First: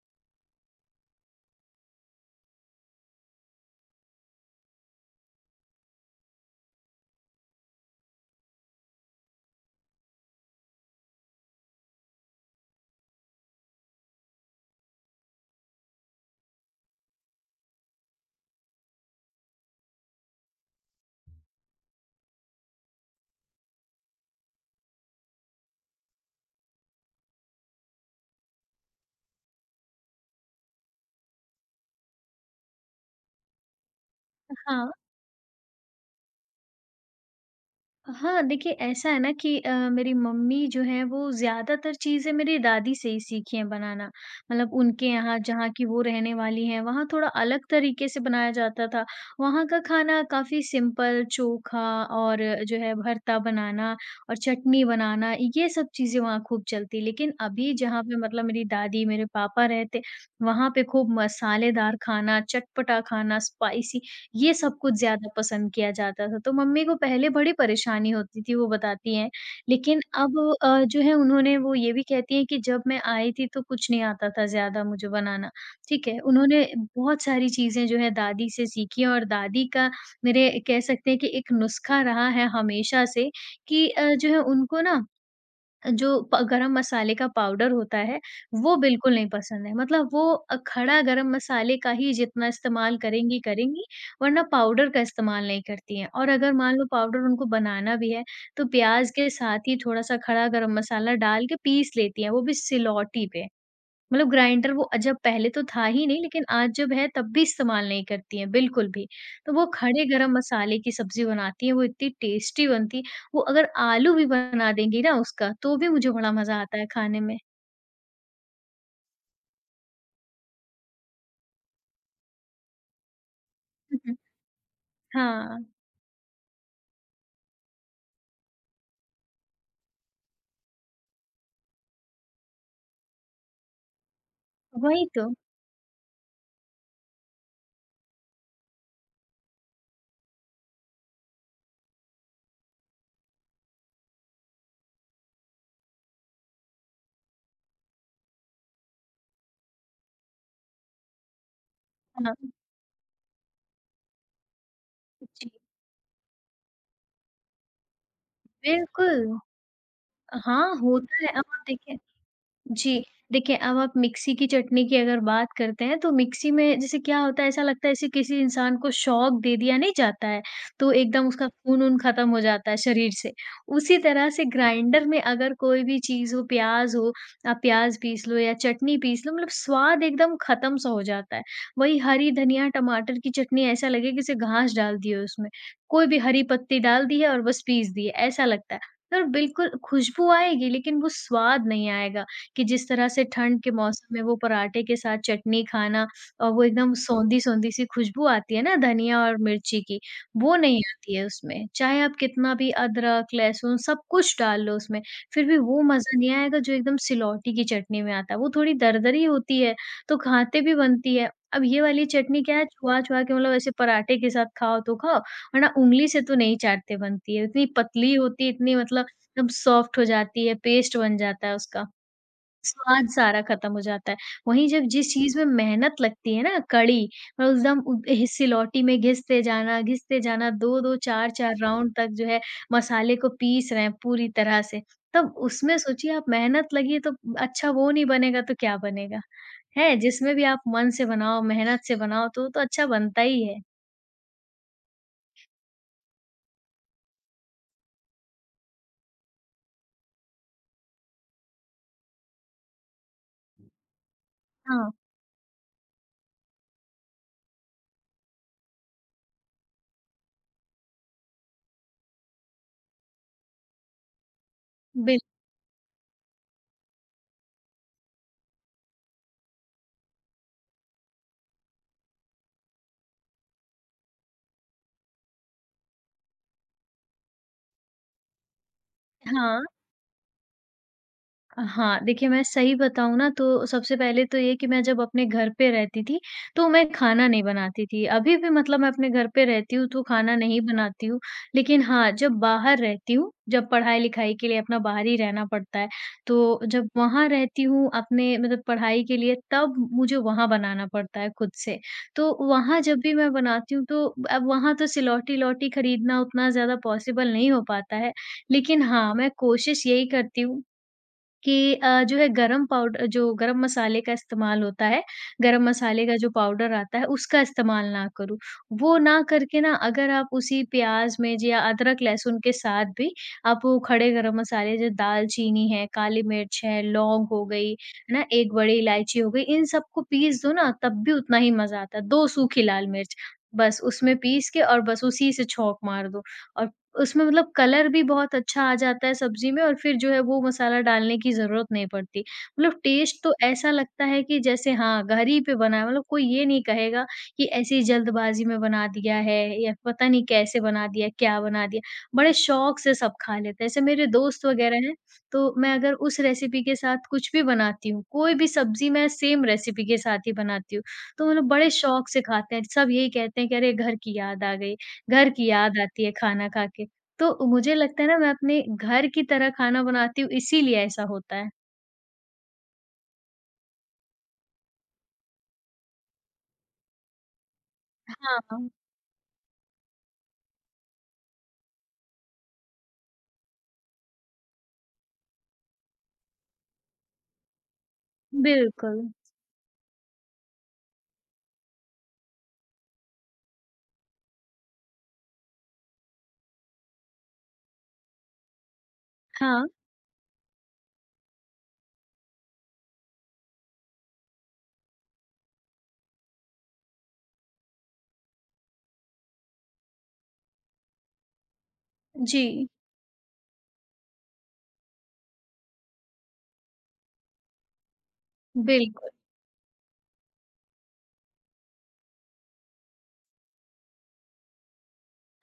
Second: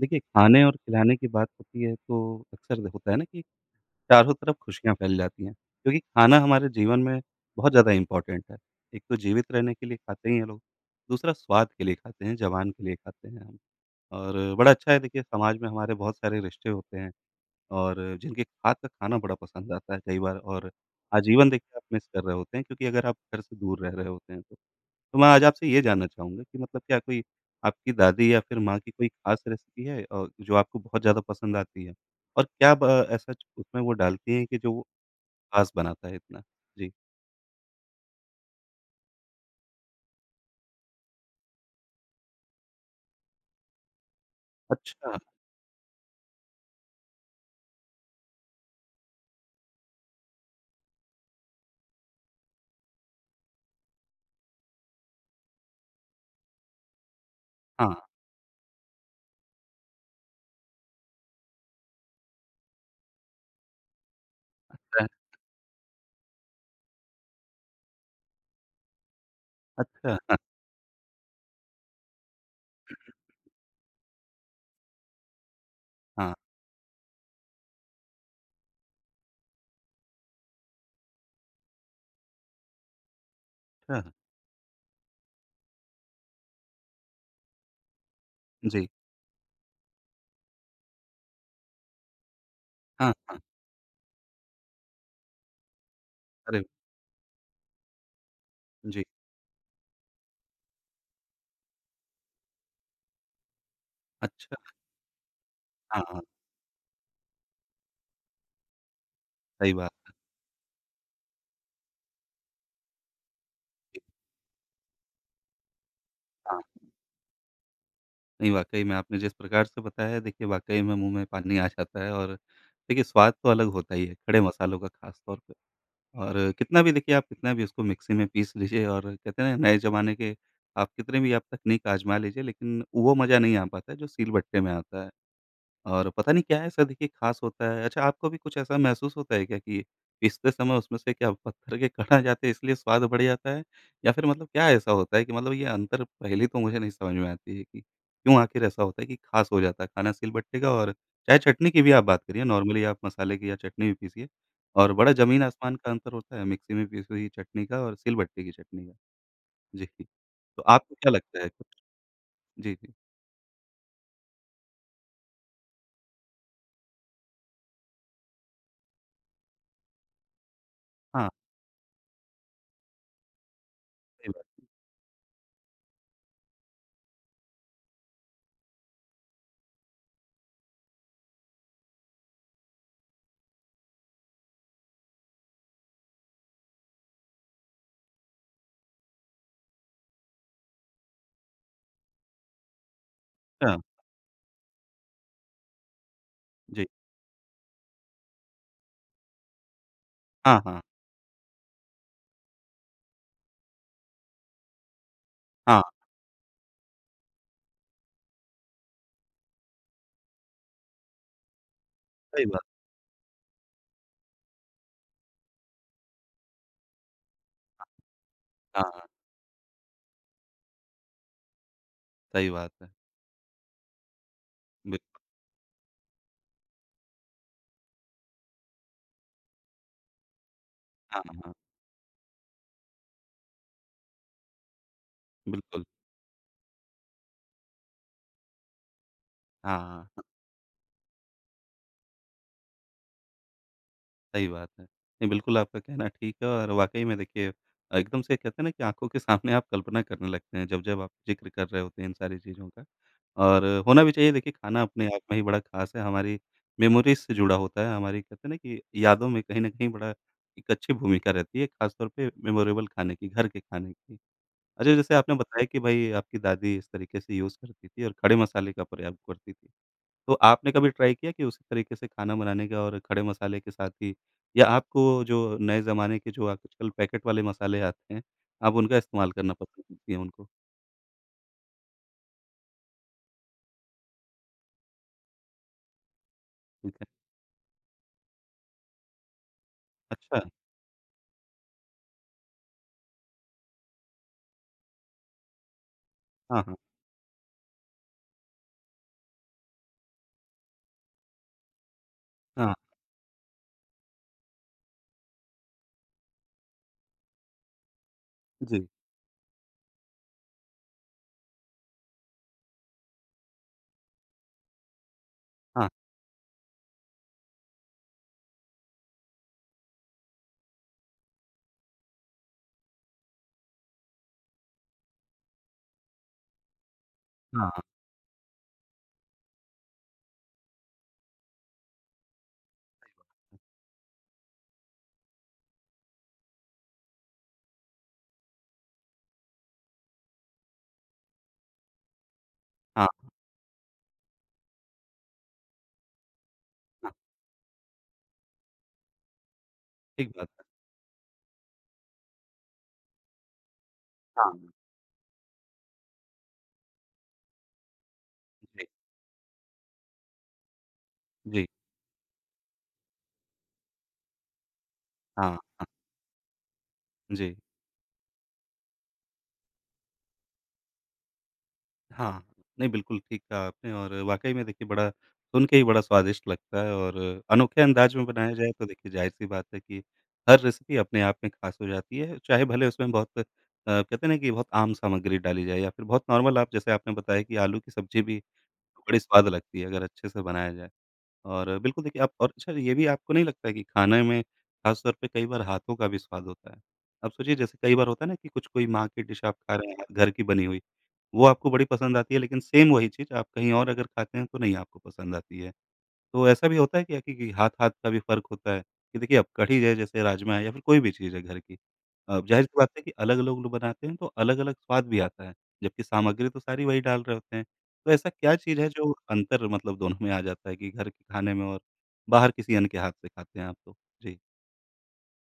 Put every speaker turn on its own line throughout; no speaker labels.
देखिए, खाने और खिलाने की बात होती है तो अक्सर होता है ना कि चारों तरफ खुशियाँ फैल जाती हैं क्योंकि खाना हमारे जीवन में बहुत ज़्यादा इम्पोर्टेंट है। एक तो जीवित रहने के लिए खाते ही हैं लोग, दूसरा स्वाद के लिए खाते हैं, ज़ुबान के लिए खाते हैं हम और बड़ा अच्छा है देखिए समाज में हमारे बहुत सारे रिश्ते होते हैं। और जिनके हाथ का खाना बड़ा पसंद आता है कई बार और आजीवन देखिए आप मिस कर रहे होते हैं क्योंकि अगर आप घर से दूर रह रहे होते हैं तो। तो मैं आज आपसे ये जानना चाहूँगा कि मतलब क्या कोई आपकी दादी या फिर माँ की कोई ख़ास रेसिपी है और जो आपको बहुत ज़्यादा पसंद आती है? और क्या ब ऐसा उसमें वो डालती हैं कि जो वो
हाँ,
ख़ास बनाता है इतना? जी।
हाँ, देखिए ऐसा है ना कि मेरी मम्मी जो है वो ज़्यादातर चीज़ें मेरी दादी से ही सीखी हैं बनाना। मतलब उनके
अच्छा,
यहाँ जहाँ की वो रहने वाली हैं, वहाँ थोड़ा अलग तरीके से बनाया जाता था। वहाँ का खाना काफ़ी सिंपल चोखा और जो है भरता बनाना और चटनी बनाना ये सब चीज़ें वहाँ खूब चलती। लेकिन अभी जहाँ
हाँ,
पे मतलब मेरी दादी, मेरे पापा रहते, वहाँ पे खूब मसालेदार खाना, चटपटा खाना, स्पाइसी ये सब कुछ
अ,
ज़्यादा पसंद किया जाता था। तो मम्मी को पहले बड़ी परेशानी होती थी, वो बताती हैं। लेकिन
अच्छा,
अब जो है उन्होंने वो ये भी कहती हैं कि जब मैं आई थी तो कुछ नहीं आता था ज़्यादा मुझे बनाना, ठीक है?
हाँ,
उन्होंने बहुत सारी चीज़ें जो है दादी से सीखी और दादी का मेरे कह सकते हैं कि एक नुस्खा रहा है हमेशा से कि
अच्छा।
जो है उनको ना जो प गरम मसाले का पाउडर होता है, वो
जी,
बिल्कुल नहीं पसंद है। मतलब वो खड़ा गरम मसाले का ही जितना इस्तेमाल
हाँ,
करेंगी,
हाँ।
करेंगी, वरना पाउडर का इस्तेमाल नहीं करती हैं। और अगर
अरे!
मान लो पाउडर उनको बनाना भी है, तो
जी,
प्याज़ के साथ ही थोड़ा-सा खड़ा गरम मसाला डाल के पीस लेती हैं, वो भी सिलौटी पे। मतलब
अच्छा,
ग्राइंडर वो जब पहले तो था
हाँ,
ही नहीं
हाँ,
लेकिन आज जब है तब भी इस्तेमाल नहीं करती हैं बिल्कुल भी। तो वो
सही बात
खड़े
है।
गरम मसाले की सब्ज़ी बनाती हैं, वो इतनी टेस्टी बनती है। वो अगर
जी,
आलू भी बना देंगी ना उसका तो भी मुझे बड़ा मज़ा
हाँ।
आता है खाने में।
नहीं, वाक़ई में आपने जिस प्रकार से बताया देखिए वाक़ई में मुँह में पानी आ जाता है और देखिए स्वाद तो अलग होता
हुँ,
ही है,
हुँ।
खड़े मसालों का ख़ास तौर पे
हाँ,
और कितना भी देखिए आप कितना भी उसको मिक्सी में पीस लीजिए और कहते हैं ना नए ज़माने के आप कितने भी आप तकनीक आज़मा लीजिए लेकिन वो मज़ा नहीं आ पाता है जो सील बट्टे में आता
वही
है।
तो।
और पता नहीं क्या ऐसा देखिए ख़ास होता है? अच्छा आपको भी कुछ ऐसा महसूस होता है क्या कि पीसते समय उसमें से क्या पत्थर के कण आ जाते हैं इसलिए स्वाद बढ़ जाता है? या फिर मतलब क्या ऐसा होता है कि मतलब ये अंतर पहेली तो मुझे नहीं समझ में आती है कि क्यों आखिर ऐसा होता है कि ख़ास हो जाता है खाना सिलबट्टे का और चाहे चटनी की भी आप बात
हाँ,
करिए नॉर्मली आप मसाले की या चटनी भी पीसिए और बड़ा ज़मीन
जी,
आसमान का अंतर होता है मिक्सी में पीसी हुई चटनी का और सिलबट्टे की चटनी का।
बिल्कुल।
जी। तो
हाँ,
आपको क्या
होता है
लगता
अब
है?
आप
कुछ?
देखिए
जी, जी।
जी। देखिए, अब आप मिक्सी की चटनी की अगर बात करते हैं, तो मिक्सी में जैसे क्या होता है, ऐसा लगता है जैसे किसी इंसान को शॉक दे दिया नहीं जाता है, तो एकदम
हाँ,
उसका खून-वून खत्म हो जाता है शरीर से। उसी
सही
तरह
बात
से
है।
ग्राइंडर में अगर कोई भी चीज़ हो, प्याज़ हो, आप प्याज़ पीस लो या चटनी पीस लो, मतलब स्वाद एकदम खत्म-सा हो जाता है। वही हरी धनिया, टमाटर की चटनी ऐसा लगे कि जैसे घास डाल दी हो उसमें। कोई भी हरी पत्ती डाल दी है और बस पीस दी है, ऐसा लगता है। और बिल्कुल खुशबू आएगी, लेकिन वो स्वाद नहीं आएगा। कि जिस तरह से ठंड के
अच्छा,
मौसम में वो पराठे के साथ चटनी खाना और वो
जी।
एकदम सौंधी-सौंधी सी खुशबू आती है ना धनिया और मिर्ची की, वो
हाँ,
नहीं
हाँ।
आती है उसमें। चाहे आप कितना भी अदरक, लहसुन सब कुछ डाल लो उसमें, फिर भी वो
हाँ,
मज़ा नहीं आएगा जो एकदम सिलौटी की चटनी में आता है। वो थोड़ी दरदरी होती है, तो खाते भी बनती है। अब ये वाली चटनी
सही
क्या है
बात।
चबा-चबा के मतलब ऐसे पराठे के साथ खाओ तो खाओ, वरना ऊँगली से तो नहीं चाटते बनती है। इतनी पतली होती है, इतनी
हाँ,
मतलब
हाँ,
एकदम सॉफ्ट हो जाती है, पेस्ट बन जाता है उसका।
सही बात है।
स्वाद सारा खत्म हो जाता है। वहीं जब
बिल
जिस चीज़ में मेहनत लगती है ना कड़ी और एकदम सिलौटी में घिसते जाना 2-2
हाँ, हाँ,
4-4 राउंड तक जो है मसाले को पीस रहे हैं पूरी तरह से। तब उसमें
बिल्कुल।
सोचिए आप मेहनत लगी है, तो अच्छा वो नहीं बनेगा तो क्या बनेगा?
हाँ,
है
हाँ, हाँ,
जिसमें भी आप मन से बनाओ, मेहनत से बनाओ तो अच्छा बनता ही है।
सही बात है। नहीं, बिल्कुल आपका कहना ठीक है और वाक़ई में देखिए एकदम से कहते हैं ना कि आँखों के सामने आप कल्पना करने लगते हैं जब-जब आप ज़िक्र कर रहे होते हैं इन सारी चीज़ों का। और होना भी चाहिए देखिए खाना
हाँ,
अपने आप में ही बड़ा ख़ास है, हमारी मेमोरीज़ से जुड़ा होता है, हमारी कहते हैं ना कि यादों में कहीं न कहीं बड़ा एक अच्छी भूमिका रहती है, ख़ासतौर पे मेमोरेबल खाने की, घर के खाने की। अच्छा जैसे
बिल
आपने बताया कि भई आपकी दादी इस तरीके से यूज़ करती थी और खड़े मसाले का प्रयोग करती थी। तो आपने कभी ट्राई किया कि उसी तरीके से खाना बनाने का और खड़े मसाले के साथ ही या आपको जो नए ज़माने के जो आजकल पैकेट वाले मसाले आते हैं, आप उनका इस्तेमाल करना
हाँ।
पसंद करती हैं उनको?
हाँ, देखिए मैं सही बताऊँ ना तो सबसे पहले तो ये कि मैं जब अपने घर पे रहती थी, तो मैं
ठीक है।
खाना नहीं बनाती थी। अभी भी मतलब मैं अपने घर पे रहती हूँ तो खाना
अच्छा।
नहीं बनाती हूँ। लेकिन हाँ, जब बाहर रहती हूँ, जब पढ़ाई-लिखाई के लिए अपना बाहर ही रहना पड़ता है, तो
हाँ, हाँ।
जब वहाँ रहती हूँ अपने मतलब पढ़ाई के लिए तब मुझे वहाँ बनाना पड़ता है खुद से। तो
हाँ,
वहाँ जब भी मैं बनाती हूँ तो अब वहाँ तो सिलौटी-इलौटी खरीदना उतना ज़्यादा पॉसिबल नहीं हो पाता है। लेकिन
जी।
हाँ, मैं कोशिश यही करती हूँ कि जो है गरम पाउडर जो गरम मसाले का इस्तेमाल होता है, गरम
हाँ,
मसाले का जो पाउडर आता है उसका इस्तेमाल ना करूँ। वो ना करके ना अगर आप उसी प्याज़ में ज या अदरक-लहसुन के साथ भी आप वो खड़े गरम मसाले जैसे दालचीनी है, काली मिर्च है, लौंग हो गई,
हाँ,
है ना? एक बड़ी इलायची हो गई, इन सबको पीस दो ना तब भी उतना ही मज़ा आता है। 2 सूखी लाल मिर्च, बस उसमें पीस के और बस उसी से छौंक मार दो और उसमें मतलब कलर भी बहुत अच्छा आ जाता है सब्ज़ी में और फिर जो है वो मसाला डालने की ज़रूरत नहीं पड़ती। मतलब
हाँ,
टेस्ट तो ऐसा लगता है कि जैसे हाँ, घर ही पे बना है मतलब कोई ये नहीं कहेगा
हाँ,
कि ऐसे ही जल्दबाज़ी में बना दिया है या पता नहीं
ठीक बात
कैसे
है।
बना दिया, क्या बना दिया। बड़े शौक से सब खा लेते हैं। ऐसे मेरे दोस्त
हाँ,
वग़ैरह हैं, तो मैं अगर उस रेसिपी के साथ कुछ भी बनाती हूँ, कोई भी
जी,
सब्ज़ी मैं सेम रेसिपी के साथ ही बनाती हूँ। तो मतलब
जी।
बड़े शौक से खाते हैं। सब यही कहते हैं कि अरे! घर की याद आ गई, घर की
हाँ,
याद
हाँ,
आती है खाना खा के। तो
जी।
मुझे लगता है ना मैं अपने घर की तरह खाना बनाती हूँ इसीलिए ऐसा होता है।
हाँ, नहीं बिल्कुल ठीक कहा आपने और वाक़ई में देखिए बड़ा सुन के ही बड़ा स्वादिष्ट लगता है और अनोखे अंदाज में बनाया
हाँ।
जाए तो देखिए ज़ाहिर-सी बात है कि हर रेसिपी अपने आप में ख़ास हो जाती है, चाहे भले उसमें बहुत कहते हैं ना कि बहुत आम सामग्री डाली जाए या फिर बहुत नॉर्मल आप जैसे आपने बताया कि आलू की सब्ज़ी भी
बिल्कुल,
बड़ी स्वाद लगती है अगर अच्छे से बनाया जाए। और बिल्कुल देखिए आप और अच्छा ये भी आपको नहीं लगता है कि खाने में ख़ास तौर पे कई बार हाथों का भी स्वाद होता है? आप सोचिए जैसे कई बार होता है ना कि कुछ कोई माँ की डिश आप
हाँ,
खा रहे हैं घर की बनी हुई वो आपको बड़ी पसंद आती है लेकिन सेम वही चीज़ आप कहीं और अगर खाते हैं तो नहीं आपको पसंद आती है। तो ऐसा भी होता है क्या कि हाथ-हाथ का भी फ़र्क होता है? कि देखिए अब कढ़ी है जैसे राजमा है या फिर कोई भी चीज़ है घर की।
जी,
ज़ाहिर-सी बात है कि अलग-अलग लोग बनाते हैं तो अलग-अलग स्वाद भी आता है। जबकि सामग्री तो सारी वही डाल रहे होते हैं। तो ऐसा क्या चीज़ है
बिल्कुल।
जो अंतर मतलब दोनों में आ जाता है कि घर के खाने में और बाहर किसी अन्य के हाथ से खाते हैं आप तो? जी।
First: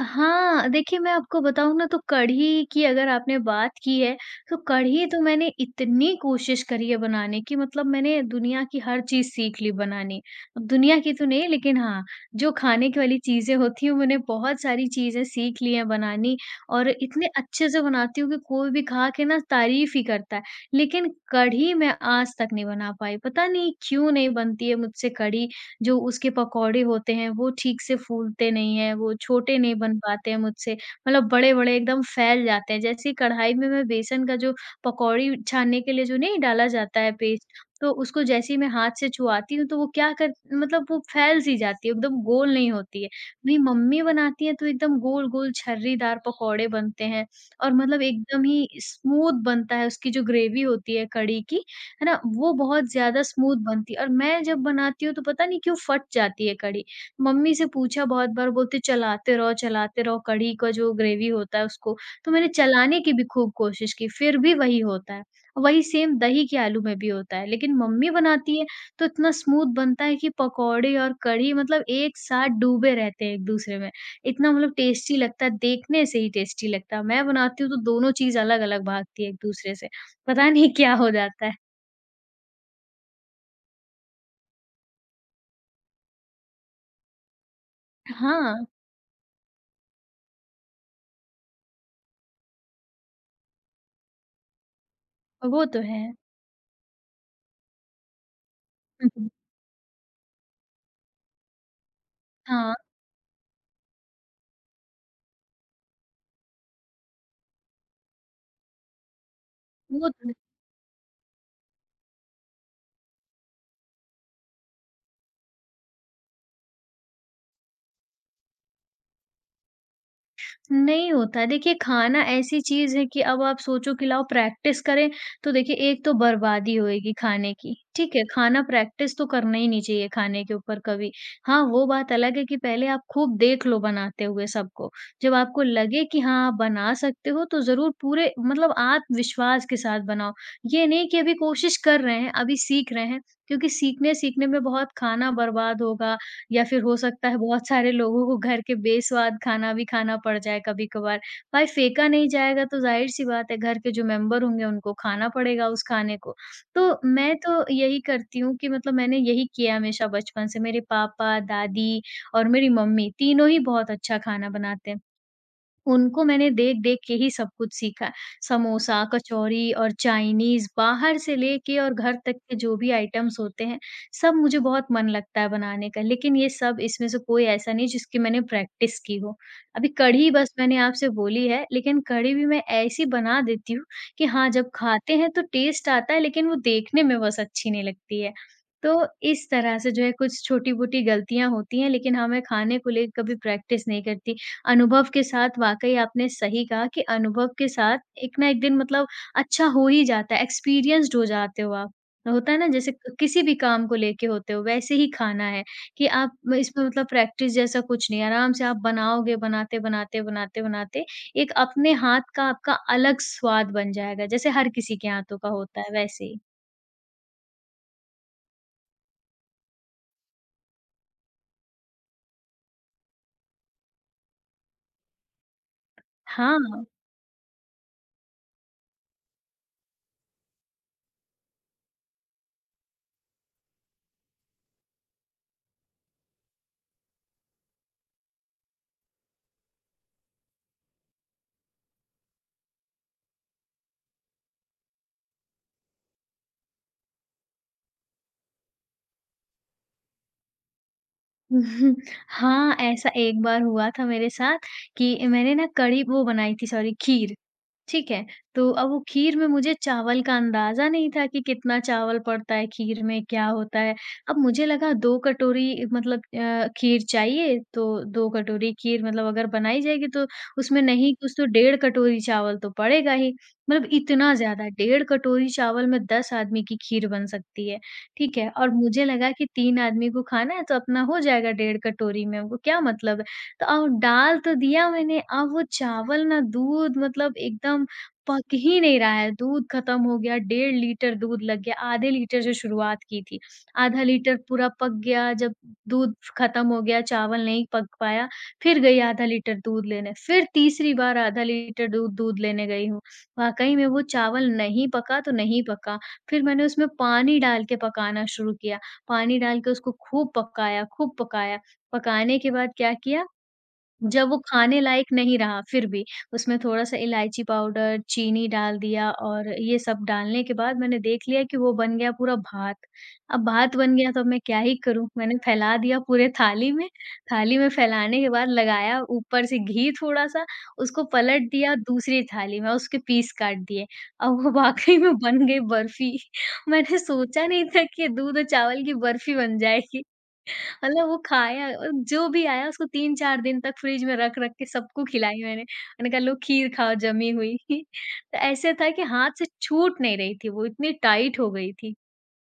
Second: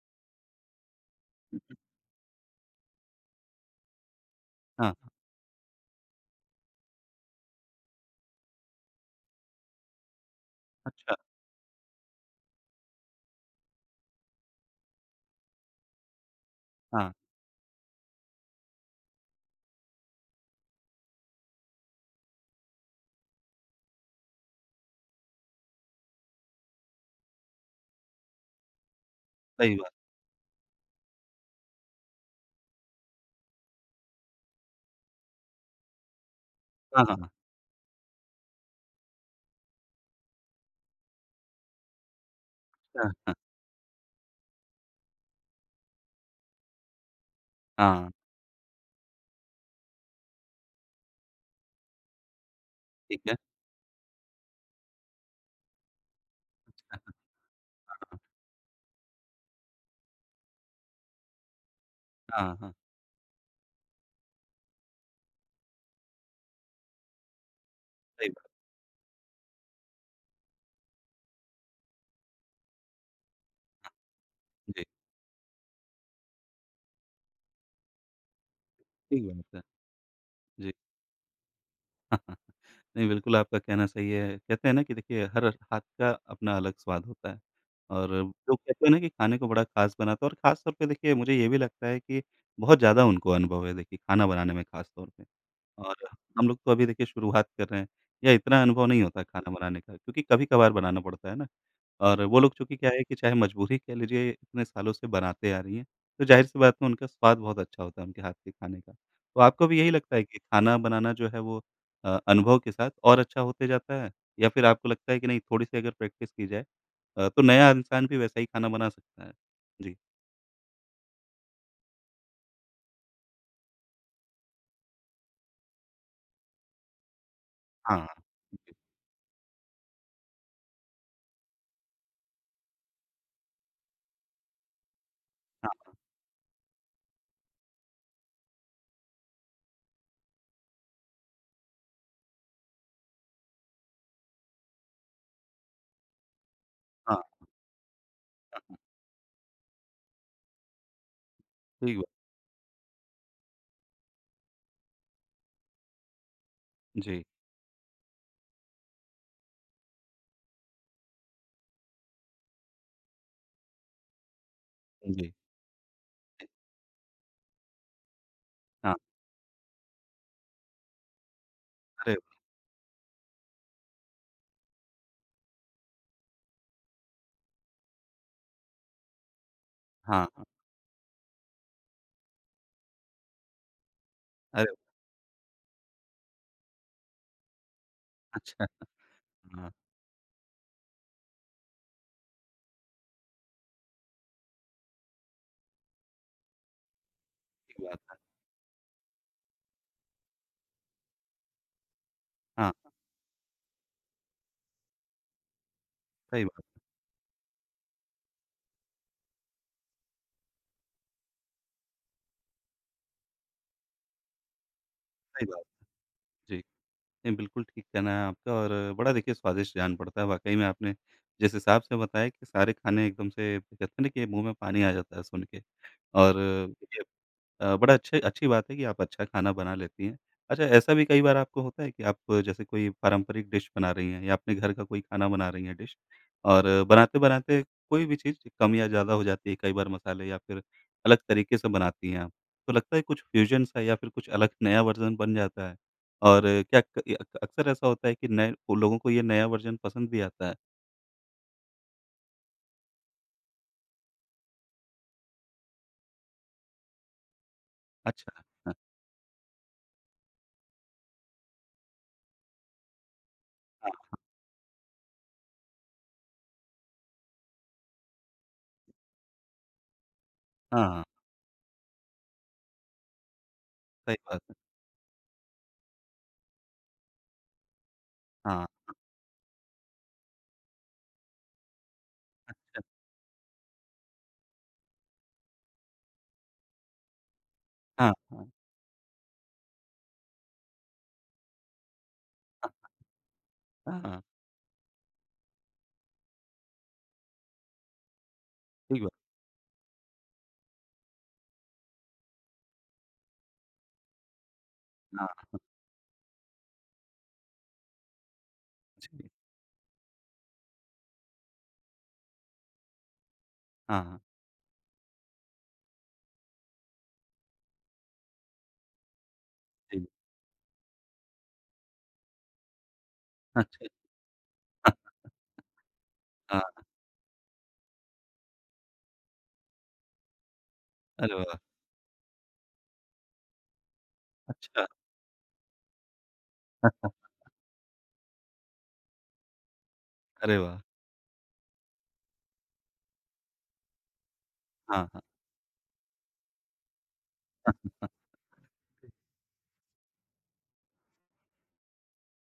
हाँ, देखिए मैं आपको बताऊँ ना तो कढ़ी की अगर आपने बात की है, तो
हाँ, हाँ।
कढ़ी तो मैंने इतनी कोशिश करी है बनाने की मतलब मैंने दुनिया की हर चीज़ सीख ली बनानी। अब दुनिया की
अच्छा,
तो नहीं लेकिन हाँ, जो खाने की वाली चीज़ें होती हैं मैंने बहुत सारी चीज़ें सीख ली हैं बनानी और
हाँ,
इतने अच्छे से बनाती हूँ कि कोई भी खा के ना तारीफ़ ही करता है। लेकिन कढ़ी मैं आज तक नहीं बना पाई, पता नहीं क्यों नहीं बनती है मुझसे कढ़ी? जो उसके पकौड़े होते हैं वो ठीक से फूलते नहीं हैं, वो छोटे नहीं
सही बात।
बन पाते हैं मुझसे, मतलब बड़े-बड़े एकदम फैल जाते हैं। जैसे ही कढ़ाई में मैं बेसन का जो पकौड़ी छानने के लिए जो नहीं डाला जाता
हाँ,
है
हाँ, हाँ।
पेस्ट, तो उसको जैसे ही मैं हाथ से छुआती हूँ, तो वो क्या कर मतलब वो फैल-सी जाती है, एकदम गोल नहीं होती है।
हाँ, हाँ।
मेरी मम्मी बनाती हैं, तो एकदम गोल-गोल छर्रीदार पकौड़े बनते हैं और मतलब
हाँ,
एकदम ही स्मूथ बनता है, उसकी जो ग्रेवी होती है कढ़ी की, है ना? वो बहुत
ठीक
ज़्यादा
है।
स्मूथ बनती है और मैं जब बनाती हूँ तो पता नहीं क्यों फट जाती है कढ़ी। मम्मी से पूछा बहुत बार बोलते चलाते रहो कढ़ी का जो ग्रेवी होता है उसको, तो
हाँ,
मैंने
हाँ, हाँ,
चलाने की भी खूब कोशिश की फिर भी वही होता है। वही सेम दही के आलू में भी होता है लेकिन मम्मी
सही बात।
बनाती है तो इतना स्मूथ बनता है कि पकौड़े और कढ़ी मतलब एक साथ डूबे रहते हैं एक-दूसरे में। इतना मतलब टेस्टी लगता है, देखने से ही टेस्टी लगता है। मैं बनाती हूँ तो दोनों चीज़ अलग-अलग भागती
ठीक
है
बात है।
एक-दूसरे से। पता नहीं
जी।
क्या हो जाता है।
नहीं, बिल्कुल आपका कहना सही है। कहते हैं ना कि देखिए हर हाथ का अपना अलग स्वाद होता है और
हाँ,
लोग कहते हैं ना कि खाने को बड़ा ख़ास बनाता है और ख़ास तौर पे देखिए मुझे ये भी लगता है कि बहुत ज़्यादा उनको अनुभव है देखिए खाना बनाने में ख़ास तौर पे।
वो तो
और
है।
हम लोग तो अभी देखिए शुरुआत कर रहे हैं या इतना अनुभव नहीं
हुँ,
होता
हुँ।
खाना बनाने का क्योंकि कभी-कभार बनाना पड़ता है ना। और वो लोग
हाँ,
चूँकि क्या है कि चाहे मजबूरी कह लीजिए इतने सालों से बनाते आ रही हैं, तो ज़ाहिर-सी बात है उनका स्वाद बहुत अच्छा होता है उनके हाथ के खाने का। तो आपको भी यही
वो
लगता है
तो है।
कि खाना बनाना जो है वो अनुभव के साथ और अच्छा होते जाता है? या फिर आपको लगता है कि नहीं थोड़ी-सी अगर प्रैक्टिस की जाए तो नया इंसान भी वैसा ही खाना बना सकता है? जी।
नहीं होता है। देखिए, खाना ऐसी चीज़ है कि अब आप सोचो कि लाओ प्रैक्टिस करें, तो देखिए एक तो बर्बादी होएगी खाने की,
हाँ, हाँ।
ठीक है? खाना
जी।
प्रैक्टिस तो करना ही नहीं चाहिए खाने के ऊपर कभी। हाँ, वो बात अलग है कि पहले आप खूब देख लो बनाते हुए सबको। जब आपको
हाँ,
लगे कि हाँ, आप बना सकते हो, तो ज़रूर पूरे मतलब आत्मविश्वास के साथ बनाओ। ये नहीं कि अभी कोशिश कर रहे हैं, अभी सीख रहे हैं, क्योंकि सीखने-सीखने में बहुत खाना बर्बाद होगा, या फिर हो
हाँ।
सकता है बहुत सारे लोगों को घर के बेस्वाद खाना भी खाना पड़ जाए कभी-कभार। भाई
ठीक
फेंका
बात।
नहीं जाएगा तो ज़ाहिर-सी बात है घर के जो मेंबर होंगे उनको खाना पड़ेगा उस खाने को। तो
जी,
मैं तो यही करती हूँ कि मतलब मैंने यही किया हमेशा बचपन से। मेरे पापा, दादी और मेरी मम्मी तीनों ही बहुत अच्छा खाना बनाते हैं।
जी।
उनको मैंने देख-देख के ही सब कुछ सीखा।
हाँ,
समोसा, कचौरी और चाइनीज़ बाहर से लेके और घर
अरे!
तक के जो भी आइटम्स होते हैं, सब मुझे बहुत मन लगता है बनाने का। लेकिन ये सब इसमें से कोई ऐसा नहीं जिसकी मैंने प्रैक्टिस की हो। अभी
हाँ,
कढ़ी
हाँ।
बस मैंने आपसे बोली है, लेकिन कढ़ी भी मैं ऐसी बना देती हूँ कि हाँ, जब
अरे!
खाते हैं तो टेस्ट आता है लेकिन वो देखने में बस अच्छी नहीं लगती है।
अच्छा,
तो इस
हाँ,
तरह से जो है कुछ छोटी-मोटी गलतियाँ होती हैं लेकिन हाँ, मैं खाने को लेके कभी प्रैक्टिस नहीं करती। अनुभव के साथ वाक़ई आपने सही कहा कि अनुभव के
ठीक
साथ
बात है।
एक ना एक दिन मतलब अच्छा हो ही जाता है, एक्सपीरियंस्ड हो जाते हो आप। होता है ना
हाँ,
जैसे क किसी भी काम को लेके होते हो वैसे ही खाना है कि आप
सही
म
बात है,
इसमें मतलब प्रैक्टिस जैसा कुछ नहीं है, आराम से आप बनाओगे बनाते-बनाते, बनाते-बनाते एक अपने हाथ का आपका अलग स्वाद बन जाएगा, जैसे हर किसी के हाथों
सही
का
बात
होता है
है।
वैसे ही।
जी, नहीं बिल्कुल ठीक कहना है आपका और बड़ा देखिए स्वादिष्ट जान पड़ता है वाक़ई में आपने जिस हिसाब से बताया कि सारे खाने एकदम से कहते हैं ना कि मुँह में पानी आ जाता है सुन के और
हाँ।
देखिए बड़ा अच्छे अच्छी बात है कि आप अच्छा खाना बना लेती हैं। अच्छा ऐसा भी कई बार आपको होता है कि आप जैसे कोई पारंपरिक डिश बना रही हैं या अपने घर का कोई खाना बना रही हैं डिश और बनाते-बनाते कोई भी चीज़ कम या ज़्यादा हो जाती है, कई बार मसाले या फिर अलग तरीके से बनाती हैं आप। तो लगता है कुछ फ्यूज़न सा या फिर कुछ अलग नया वर्ज़न बन जाता है और क्या अक्सर ऐसा होता है कि नए वो लोगों को ये नया वर्ज़न पसंद भी आता है?
हाँ, ऐसा एक बार हुआ था मेरे साथ कि मैंने ना कढ़ी वो बनाई थी सॉरी खीर। ठीक है,
अच्छा,
तो
हाँ,
अब वो खीर में मुझे चावल का अंदाज़ा नहीं था कि कितना चावल पड़ता है खीर में, क्या होता है? अब मुझे लगा 2 कटोरी मतलब खीर चाहिए, तो 2 कटोरी खीर मतलब अगर बनाई जाएगी तो उसमें
हाँ, हाँ,
नहीं कुछ तो डेढ़ कटोरी चावल तो पड़ेगा ही। मतलब
सही
इतना
बात है।
ज़्यादा, डेढ़ कटोरी चावल में 10 आदमी की खीर बन सकती है, ठीक है?
हाँ,
और मुझे लगा कि 3 आदमी को खाना है तो अपना हो जाएगा डेढ़ कटोरी में, वो क्या
अच्छा,
मतलब है? तो अब डाल तो दिया मैंने, अब वो चावल ना दूध मतलब एकदम
हाँ, हाँ,
पक ही नहीं रहा है, दूध खत्म हो गया, डेढ़ लीटर दूध लग गया, आधे लीटर जो शुरुआत की थी,
हाँ,
आधा
हाँ,
लीटर पूरा पक गया, जब दूध खत्म हो गया, चावल नहीं पक पाया, फिर गई
ठीक बात
आधा लीटर दूध लेने, फिर तीसरी बार आधा लीटर दूध दूध लेने गई हूँ, वाक़ई में वो चावल नहीं
है।
पका तो
हाँ,
नहीं पका, फिर मैंने उसमें पानी डाल के पकाना शुरू किया,
जी।
पानी डाल के उसको खूब पकाया, पकाने के बाद क्या किया
हाँ, हाँ।
जब वो खाने लायक नहीं रहा फिर भी, उसमें थोड़ा-सा इलायची पाउडर, चीनी डाल दिया और ये सब
जी।
डालने के बाद मैंने देख लिया कि वो बन गया पूरा भात। अब भात
अच्छा।
बन गया तो अब मैं क्या ही
हाँ,
करूँ? मैंने फैला दिया पूरे
हाँ।
थाली में फैलाने के बाद लगाया ऊपर से घी थोड़ा-सा, उसको
अरे
पलट
वाह!
दिया दूसरी थाली में और उसके पीस काट दिए। अब वो
अच्छा।
वाक़ई में बन गई बर्फ़ी। मैंने सोचा नहीं था कि दूध और चावल की बर्फ़ी बन जाएगी।
अरे वाह!
मतलब वो खाया और जो भी आया उसको 3-4 दिन तक फ्रिज में रख-रख के सबको
हाँ, हाँ।
खिलाई मैंने। मैंने कहा लो खीर खाओ जमी हुई। तो ऐसे था कि हाथ से छूट नहीं रही थी वो इतनी टाइट हो गई थी।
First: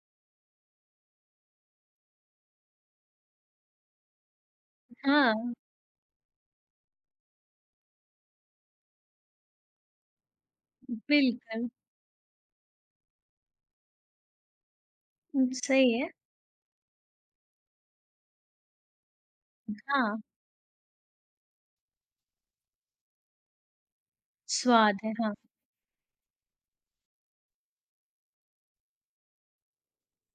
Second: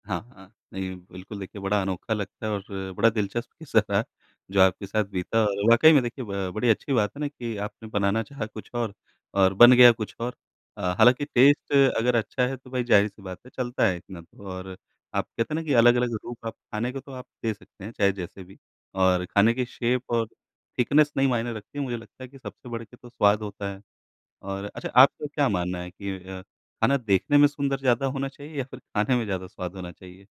हाँ, हाँ। नहीं, बिल्कुल देखिए बड़ा अनोखा लगता है और बड़ा दिलचस्प किस्सा रहा जो आपके साथ
हाँ,
बीता और वाक़ई में देखिए ब बड़ी अच्छी बात है ना कि आपने बनाना चाहा कुछ और बन गया कुछ और। हालाँकि
बिल्कुल।
टेस्ट अगर अच्छा है तो भाई ज़ाहिर-सी बात है चलता है इतना तो और आप कहते हैं ना कि
सही है।
अलग-अलग रूप आप खाने को तो आप दे सकते हैं चाहे जैसे भी और खाने की शेप
हाँ,
और थिकनेस नहीं मायने रखती है, मुझे लगता है कि सबसे बढ़ के तो स्वाद होता है। और अच्छा
स्वाद है,
आपका
हाँ।
क्या मानना है कि खाना देखने में सुंदर ज़्यादा होना चाहिए या फिर खाने में ज़्यादा स्वाद होना चाहिए?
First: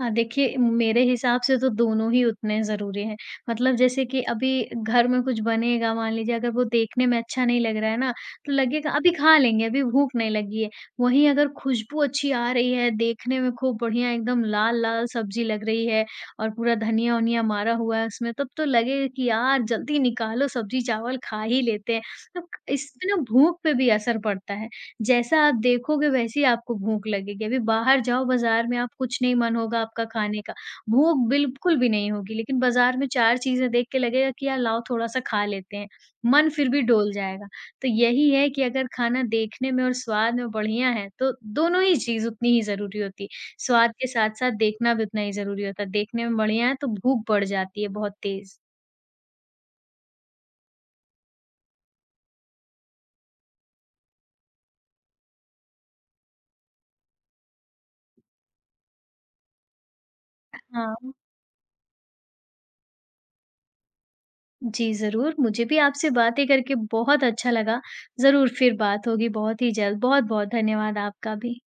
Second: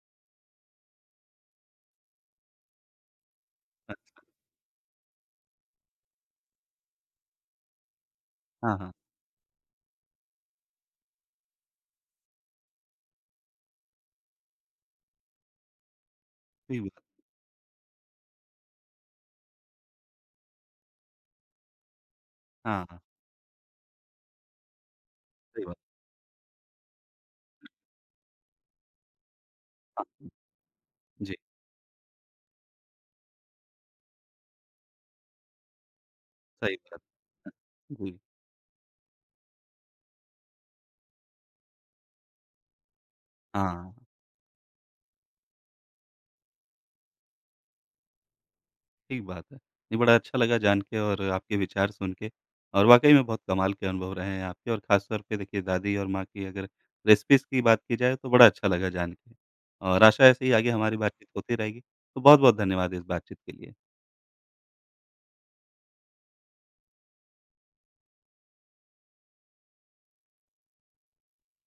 हाँ, देखिए मेरे हिसाब से तो दोनों ही उतने ज़रूरी हैं। मतलब जैसे कि
अच्छा,
अभी घर में कुछ बनेगा मान लीजिए अगर वो देखने में अच्छा नहीं लग रहा है ना, तो
हाँ,
लगेगा
हाँ,
अभी खा लेंगे, अभी भूख नहीं लगी है। वहीं अगर खुशबू अच्छी आ रही है, देखने में खूब बढ़िया एकदम लाल-लाल सब्ज़ी लग रही है और पूरा
सही बात।
धनिया-वनिया मारा हुआ है उसमें, तब तो लगेगा कि यार जल्दी निकालो सब्ज़ी-चावल खा ही लेते हैं। तो
हाँ, हाँ,
इससे ना भूख पे भी असर पड़ता है। जैसा आप
सही बात।
देखोगे वैसी आपको भूख लगेगी। अभी बाहर जाओ बाज़ार में आप कुछ नहीं मन होगा आपका
हाँ,
खाने का, भूख
जी,
बिल्कुल भी नहीं होगी। लेकिन बाज़ार में 4 चीज़ें देख के लगेगा कि यार लाओ थोड़ा-सा खा लेते हैं, मन फिर
सही
भी
बात।
डोल जाएगा।
हाँ,
तो
जी,
यही है कि अगर खाना देखने में और स्वाद में बढ़िया है, तो दोनों ही चीज़ उतनी ही ज़रूरी होती है। स्वाद
हाँ,
के साथ-साथ देखना भी उतना ही ज़रूरी होता है। देखने में बढ़िया है तो भूख बढ़ जाती है बहुत तेज़।
ठीक बात है। नहीं, बड़ा अच्छा लगा जान के और आपके विचार सुन के और वाक़ई में बहुत कमाल के अनुभव रहे हैं आपके और ख़ास तौर पे देखिए दादी और माँ की अगर रेसिपीज़ की बात की जाए तो बड़ा अच्छा लगा जान के और आशा है ऐसे ही आगे हमारी
हाँ।
बातचीत होती रहेगी। तो बहुत-बहुत धन्यवाद इस बातचीत के लिए।
जी, ज़रूर। मुझे भी आपसे बातें करके बहुत अच्छा लगा। ज़रूर फिर बात होगी बहुत ही जल्द। बहुत-बहुत धन्यवाद आपका भी।